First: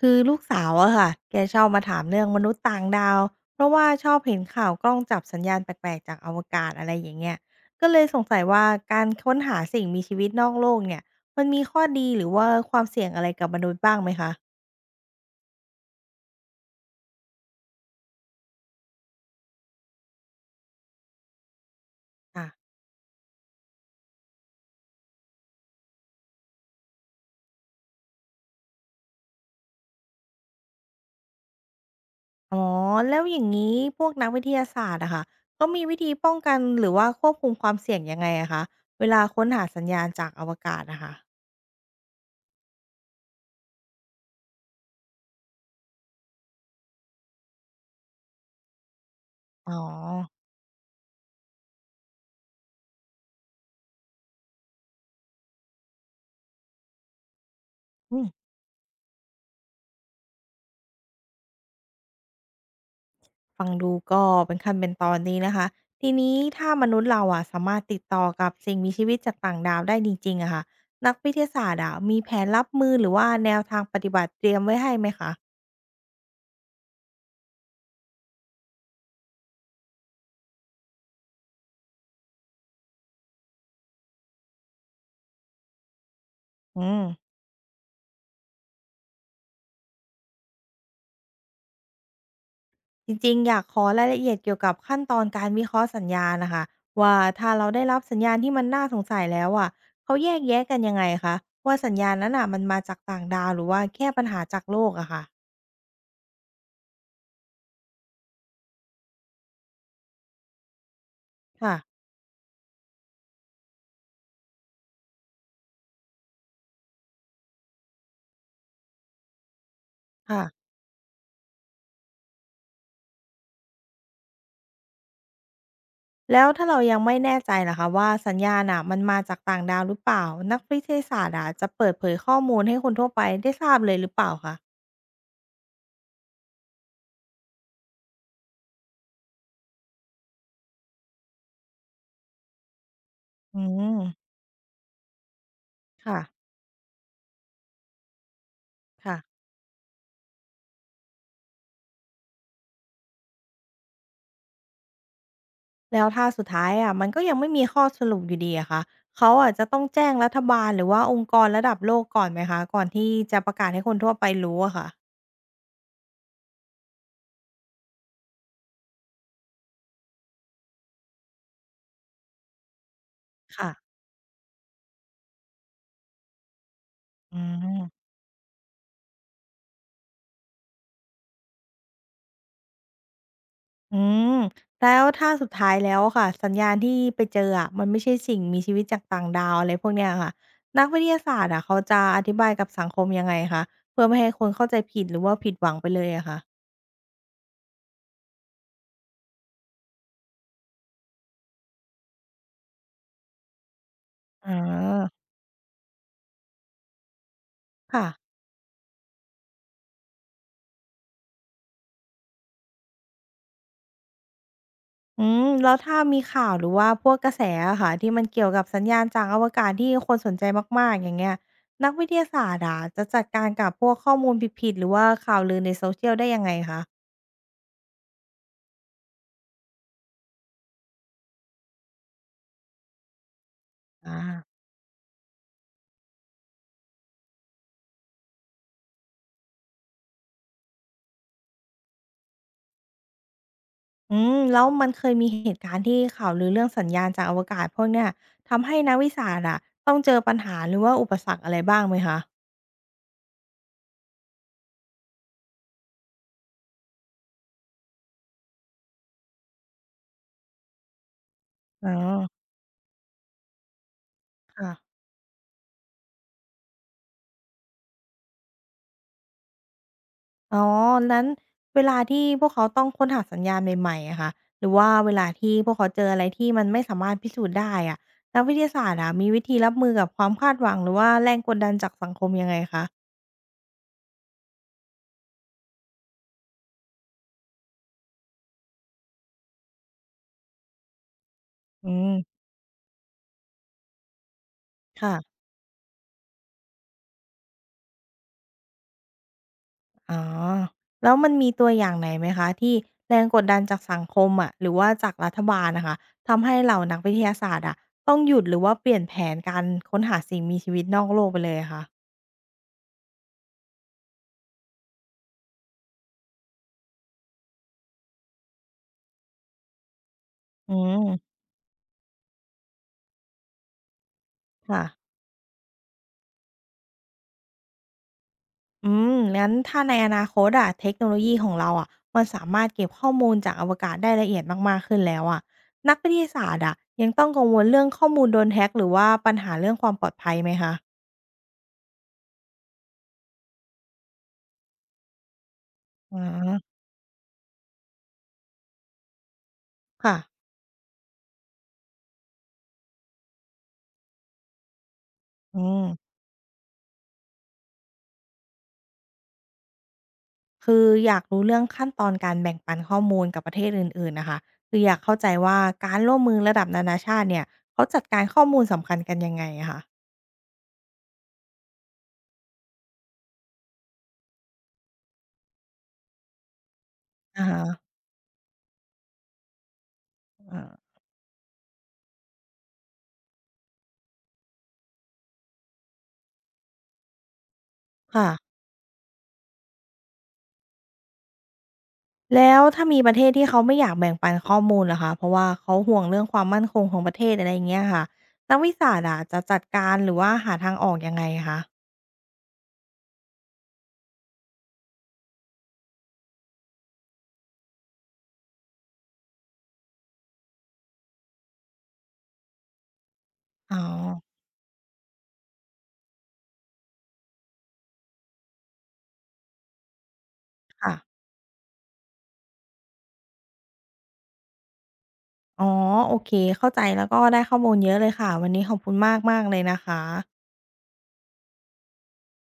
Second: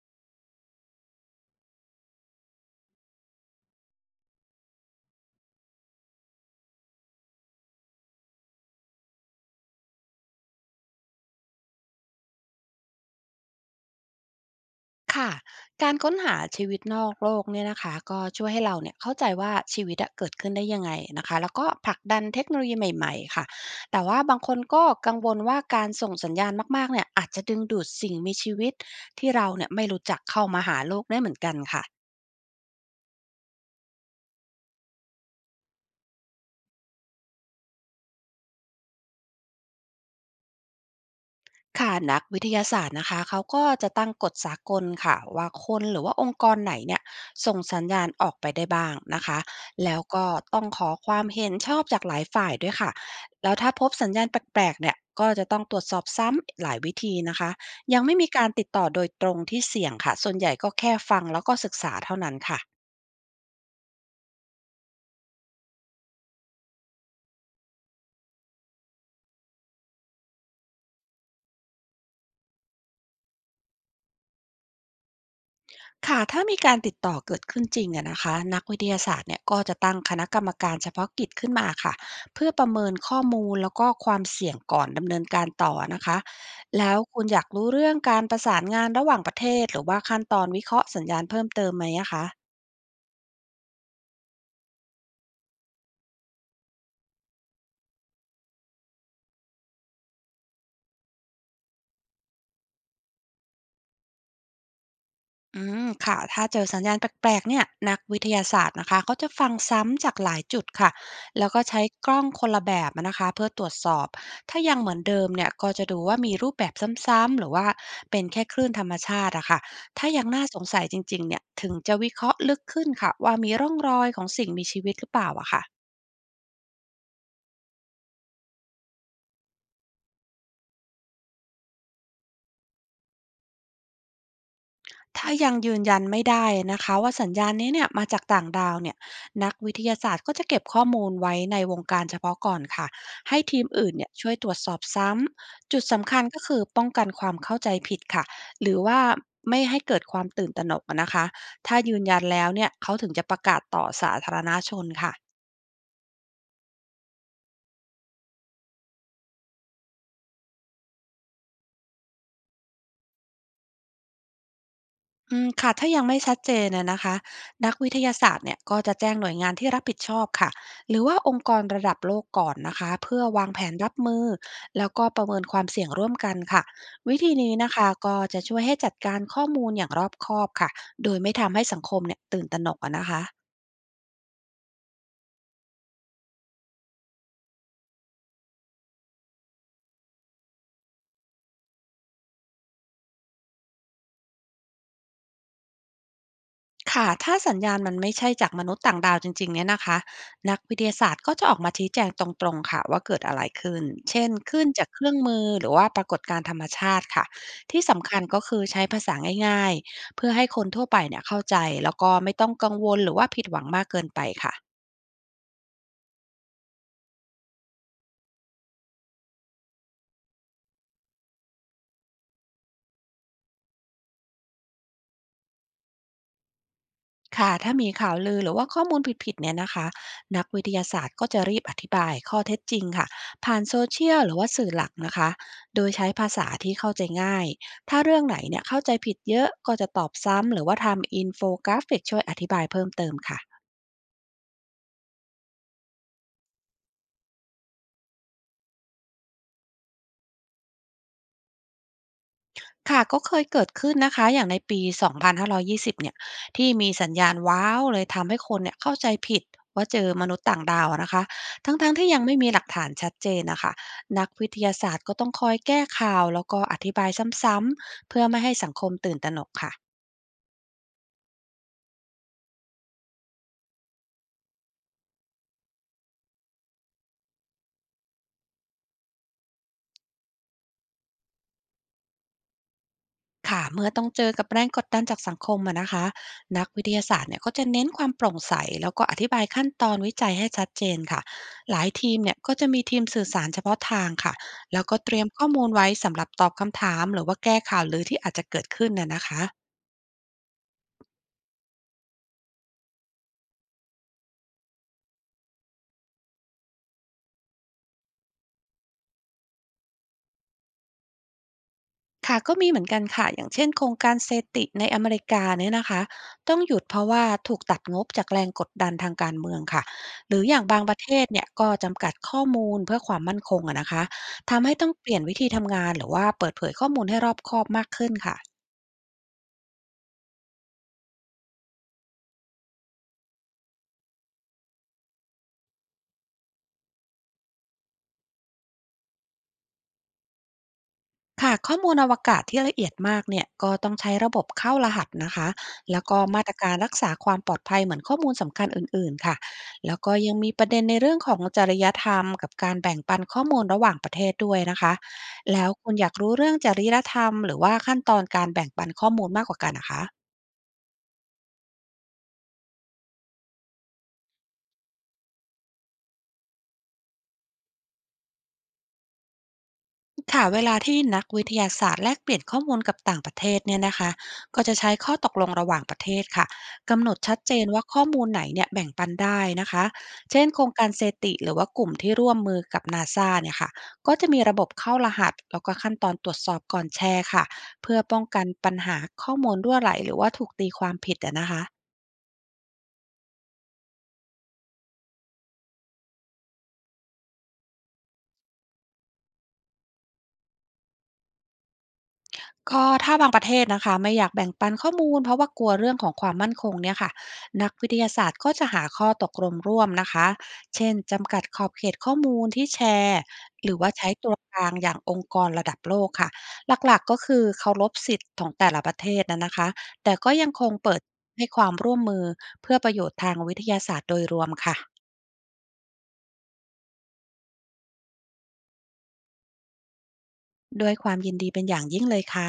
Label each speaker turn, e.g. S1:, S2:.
S1: คือลูกสาวอะค่ะ แกชอบมาถามเรื่องมนุษย์ต่างดาว เพราะว่าชอบเห็นข่าวกล้องจับสัญญาณแปลกๆจากอวกาศอะไรอย่างเงี้ย ก็เลยสงสัยว่าการค้นหาสิ่งมีชีวิตนอกโลกเนี่ย มันมีข้อดีหรือว่าความเสี่ยงอะไรกับมนุษย์บ้างไหมคะ
S2: ค่ะการค้นหาชีวิตนอกโลกเนี่ยนะคะก็ช่วยให้เราเนี่ยเข้าใจว่าชีวิตอะเกิดขึ้นได้ยังไงนะคะแล้วก็ผลักดันเท
S1: ค่ะ
S2: คโนโลยีใหม่ๆค่ะแต่ว่าบางคนก็กังวลว่าการส่งสัญญาณมากๆเนี่ยอาจจะดึงดูดสิ่งมีชีวิตที่เราเนี่ยไม่รู้จักเข้ามาหาโลกได้เหมือนกันค่ะ
S1: อ๋อ แล้วอย่างนี้พวกนักวิทยาศาสตร์อะค่ะก็มีวิธีป้องกันหรือว่าควบคุมความเสี่ยงยังไงอะคะเวลาค้นหาสัญญาณจากอวกาศอะค่ะ
S2: ค่ะนักวิทยาศาสตร์นะคะเขาก็จะตั้งกฎสากลค่ะว่าคนหรือว่าองค์กรไหนเนี่ยส่งสัญญาณออกไปได้บ้างนะคะ
S1: อ๋อ
S2: แล้วก็ต้องขอความเห็นชอบจากหลายฝ่ายด้วยค่ะแล้วถ้าพบสัญญาณแปลกๆเนี่ยก็จะต้องตรวจสอบซ้ำหลายวิธีนะคะยังไม่
S1: อืม
S2: มีการติดต่อโดยตรงที่เสี่ยงค่ะส่วนใหญ่ก็แค่ฟังแล้วก็ศึกษาเท่านั้นค่ะ
S1: ฟังดูก็เป็นขั้นเป็นตอนนี้นะคะทีนี้ถ้ามนุษย์เราอะสามารถติดต่อกับสิ่งมีชีวิตจากต่างดาวได้จริงๆอะค่ะนักวิทยาศาสตร์อะมีแผนรับมือหรือว่าแนวทางปฏิบัติเตรียมไว้ให้ไหมคะ
S2: ค่ะถ้ามีการติดต่อเกิดขึ้นจริงอะนะคะนักวิทยาศาสตร์เนี่ยก็จะตั้งคณะกรรมการเฉพาะกิจขึ้นมาค่ะเพื่อประเมินข้อมูลแล้วก็ความเสี่ยงก่อนดำเนินการต่อนะคะ
S1: อื
S2: แล้ว
S1: ม
S2: คุณอยากรู้เรื่องการประสานงานระหว่างประเทศหรือว่าขั้นตอนวิเคราะห์สัญญาณเพิ่มเติมไหมอะคะ
S1: จริงๆอยากขอรายละเอียดเกี่ยวกับขั้นตอนการวิเคราะห์สัญญาณนะคะว่าถ้าเราได้รับสัญญาณที่มันน่าสงสัยแล้วอะเขาแยกแยะกันยังไงคะว่าสัญญาณนั้นอ่ะมันมาจากต่างดาวหรือว่าแค่ปัญหาจากโลกอะค่ะ
S2: อืมค่ะถ้าเจอสัญญาณแปลกๆเนี่ยนักวิทยาศาสตร์นะคะเขาจะฟังซ้ำจากหลายจุดค่ะแล้วก็
S1: ค่ะ
S2: ใช้กล้องคนละแบบนะคะเพื่อตรวจสอบถ้ายังเหมือนเดิมเนี่ยก็จะดูว่ามีรูปแบบซ้ำๆหรือว่าเป็นแค่คลื่นธรรมชาติอะค่ะถ้ายัง
S1: ค่ะ
S2: น่าสงสัยจริงๆเนี่ยถึงจะวิเคราะห์ลึกขึ้นค่ะว่ามีร่องรอยของสิ่งมีชีวิตหรือเปล่าอะค่ะ
S1: แล้วถ้าเรายังไม่แน่ใจล่ะคะว่าสัญญาณน่ะมันมาจากต่างดาวหรือเปล่านักวิทยาศาสตร์อะจะเปิดเผยข้อมูลให้คนทั่วไปได้ทราบเลยหรือเปล่าคะ
S2: ถ้ายังยืนยันไม่ได้นะคะว่าสัญญาณนี้เนี่ยมาจากต่างดาวเนี่ยนักวิทยาศาสตร์ก็จะเก็บข้อมูลไว้ในวงการเฉพาะก่อนค่ะให้
S1: อื
S2: ทีมอื่น
S1: ม
S2: เนี่ยช่วยตรวจสอบซ้ำจุดสำ
S1: ค่ะ
S2: คัญก็คือป้องกันความเข้าใจผิดค่ะหรือว่า
S1: ค่ะ
S2: ไม่ให้เกิดความตื่นตระหนกนะคะถ้ายืนยันแล้วเนี่ยเขาถึงจะประกาศต่อสาธารณชนค่ะ
S1: แล้วถ้าสุดท้ายอะมันก็ยังไม่มีข้อสรุปอยู่ดีอะคะเขาอะจะต้องแจ้งรัฐบาลหรือว่าองค์กรระดับโลกก่อนไหมคะก่อนที่จะประกาศให้คนทั่วไปรู้อะค่ะ
S2: อืมค่ะถ้ายังไม่ชัดเจนอะนะคะนักวิทยาศาสตร์เนี่ยก็จะแจ้งหน่วยงานที่รับผิดชอบค่ะหรือว่าองค์กรระดับโลกก่อนนะคะเพื่อวางแผ
S1: ค่ะ
S2: นรับมือแล้วก็ประเมินความเสี่ยงร่วมกันค่ะวิธี
S1: อื
S2: นี้นะคะ
S1: ม
S2: ก็จะช่วยให้จัดการข้อมูลอย่างรอบคอบค่ะโดยไม่ทำให้สังคมเนี่ยตื่นตระหนกอะนะคะ
S1: อืมแล้วถ้าสุดท้ายแล้วอะค่ะสัญญาณที่ไปเจออะมันไม่ใช่สิ่งมีชีวิตจากต่างดาวอะไรพวกเนี้ยค่ะนักวิทยาศาสตร์อะเขาจะอธิบายกับสังคมยังไงคะเพื่อไม่ให้คนเข้าใจผิดหรือว่าผิดหวังไปเลยอะค่ะ
S2: ค่ะถ้าสัญญาณมันไม่ใช่จากมนุษย์ต่างดาวจริงๆเนี่ยนะคะนักวิทยาศาสตร์ก็จะออกมาชี้แจงตรงๆค่ะว่าเกิดอะไรขึ้น เช่น
S1: อ
S2: ขึ้นจากเครื่
S1: า
S2: องมือหรือว่าปรากฏการณ์ธรรมชาติค่ะที่
S1: ค่ะ
S2: สำคัญก็คือใช้ภาษาง่ายๆเพื่อให้คนทั่วไปเนี่ยเข้าใจแล้วก็ไม่ต้องกังวลหรือว่าผิดหวังมากเกินไปค่ะ
S1: อืมแล้วถ้ามีข่าวหรือว่าพวกกระแสอะค่ะที่มันเกี่ยวกับสัญญาณจากอวกาศที่คนสนใจมากๆอย่างเงี้ยนักวิทยาศาสตร์อะจะจัดการกับพวกข้อมูลผิดๆหรือว่าข่าวลือในโซเชียลได้ยังไงคะ
S2: ค่ะถ้ามีข่าวลือหรือว่าข้อมูลผิดๆเนี่ยนะคะนักวิทยาศาสตร์ก็จะรีบอธิบายข้อเท็จจริงค่ะผ่านโซเชีย
S1: อา
S2: ลหรือว่าสื่อหลักนะคะโดยใช้ภาษาที่เข้าใจง่ายถ้าเรื่องไหนเนี่ยเข้าใจผิดเยอะก็จะตอบซ้ำหรือว่าทำอินโฟกราฟิกช่วยอธิบายเพิ่มเติมค่ะ
S1: อืมแล้วมันเคยมีเหตุการณ์ที่ข่าวลือเรื่องสัญญาณจากอวกาศพวกเนี้ยทำให้นักวิสาสตร์อะต้องเจอปัญหาหรือว่าอุปสรรคอะไรบ้างไหมคะ
S2: ค่ะก็เคยเกิดขึ้นนะคะอย่างในปี 2520เนี่ยที่มีสัญญาณว้าวเลยทำให้คนเนี่ยเข้าใจผิดว่าเจอมนุษย์ต่างดาวอะนะคะ
S1: อ๋อ
S2: ทั้งๆทที่ยังไม่มีหลักฐานชัดเจนนะคะนักวิท
S1: ค่ะ
S2: ยาศาสตร์ก็ต้องคอยแก้ข่าวแล้วก็อธิบายซ้ำๆ เพื่อไม่ให้สังคมตื่นตระหนกค่ะ
S1: อ๋อนั้นเวลาที่พวกเขาต้องค้นหาสัญญาณใหม่ๆอะค่ะหรือว่าเวลาที่พวกเขาเจออะไรที่มันไม่สามารถพิสูจน์ได้อะนักวิทยาศาสตร์อะมีวิธีรับมือกับความคาดหวังหรือว่าแรงกดดันจากสังคมยังไงคะ
S2: ค่ะเมื่อต้องเจอกับแรงกดดันจากสังคมอะนะคะนักวิทยาศาสตร์เนี่ยก็จะเน้นความโปร่งใสแล้วก็อธิบายขั้นตอนวิจัยให้ชัดเจนค่ะหลาย
S1: อืม
S2: ทีมเนี่ยก็จะมีทีมสื่อสารเฉพาะทางค่ะแล้วก็เต
S1: ค่ะ
S2: รียมข้อมูลไว้สำหรับตอบคำถามหรือว่าแก้ข่าวลือที่อาจจะเกิดขึ้นน่ะนะคะ
S1: อ๋อแล้วมันมีตัวอย่างไหนไหมคะที่แรงกดดันจากสังคมอะหรือว่าจากรัฐบาลน่ะค่ะทำให้เหล่านักวิทยาศาสตร์อะต้องหยุดหรือว่าเปลี่ยนแผนการค้นหาสิ่งมีชีวิตนอกโลกไปเลยอะคะ
S2: ค่ะก็มีเหมือนกันค่ะอย่างเช่นโครงการเซติในอเมริกาเนี่ยนะคะต้องหยุดเพราะว่าถูกตัดงบจากแรงกดดันทางการเมืองค่ะหรืออย่าง
S1: อื
S2: บางประเทศ
S1: ม
S2: เนี่ยก็จำกัดข้อมูลเพื่อความมั่นคงอะนะคะทำให้
S1: ค่ะ
S2: ต้องเปลี่ยนวิธีทำงานหรือว่าเปิดเผยข้อมูลให้รอบคอบมากขึ้นค่ะ
S1: อืมงั้นถ้าในอนาคตอะเทคโนโลยีของเราอะมันสามารถเก็บข้อมูลจากอวกาศได้ละเอียดมากๆขึ้นแล้วอะนักวิทยาศาสตร์อะยังต้องกังวลเรื่องข้อมูลโดนแฮ็กหรือว่าปัญหาเรื่องความปลอดภัยไหมคะ
S2: ค่ะข้อมูลอวกาศที่ละเอียดมากเนี่ยก็ต้องใช้ระบบเข้ารหัสนะคะแล้ว
S1: อ๋อ
S2: ก็มาตรการรักษาความปลอดภัยเหมือนข้อมูลสำคัญอื่นๆค่ะแล้วก็
S1: ค่ะ
S2: ยังมีประเด็นในเรื่องของจริยธรรมกับการแบ่งปันข้อมูลระหว่างประเทศด้วยนะคะ
S1: อื
S2: แล้วคุณอ
S1: ม
S2: ยากรู้เรื่องจริยธรรมหรือว่าขั้นตอนการแบ่งปันข้อมูลมากกว่ากันนะคะ
S1: คืออยากรู้เรื่องขั้นตอนการแบ่งปันข้อมูลกับประเทศอื่นๆนะคะคืออยากเข้าใจว่าการร่วมมือระดับนานาชาติเนี่ยเขาจัดการข้อมูลสำคัญกันยังไงอะคะ
S2: ค่ะเวลาที่นักวิทยาศาสตร์แลกเปลี่ยนข้อมูลกับต่างประเทศเนี่ยนะคะก็จะใช้ข้อตกลงระหว่างประเทศค่ะกำหนดชัด
S1: อะ
S2: เจ
S1: ฮะ
S2: นว่าข้อมูลไหนเนี่ยแบ่งปันได้นะคะเช่นโคร
S1: อ่า
S2: งการเซติหรือว่ากลุ่มที่ร่วมมือกับนาซาเนี่ยค่ะก็จะมีระบบเข้ารหัสแล้วก็ขั้นตอนตรวจสอบก่อนแชร์ค่ะเพื่อป้อง
S1: ค่ะ
S2: กันปัญหาข้อมูลรั่วไหลหรือว่าถูกตีความผิดอะนะคะ
S1: แล้วถ้ามีประเทศที่เขาไม่อยากแบ่งปันข้อมูลล่ะคะเพราะว่าเขาห่วงเรื่องความมั่นคงของประเทศอะไรอย่างเงี้ยค่ะนักวิชาศาสรอะจะจัดการหรือว่าหาทางออกยังไงคะ
S2: ก็ถ้าบางประเทศนะคะไม่อยากแบ่งปันข้อมูลเพราะว่ากลัวเรื่องของความมั่นคงเนี่ยค่ะนักวิทยาศาสตร์ก็จะหาข้อตกลงร่วมนะคะเช่นจำกัดขอบเขตข้อมูลที่แชร์หรื
S1: อ๋อ
S2: อว่าใช้ตัวกลางอย่างองค์กรระดับโลกค่ะหลักๆก็คือเคารพสิทธิ์ของแต่ละประเทศนะนะคะแต่ก็ยังคง
S1: ค่ะ
S2: เปิดให้ความร่วมมือเพื่อประโยชน์ทางวิทยาศาสตร์โดยรวมค่ะ
S1: อ๋อโอเคเข้าใจแล้วก็ได้ข้อมูลเยอะเลยค่ะวันนี้ขอบคุณมากมากเลยนะคะ
S2: ด้วยความยินดีเป็นอย่างยิ่งเลยค่ะ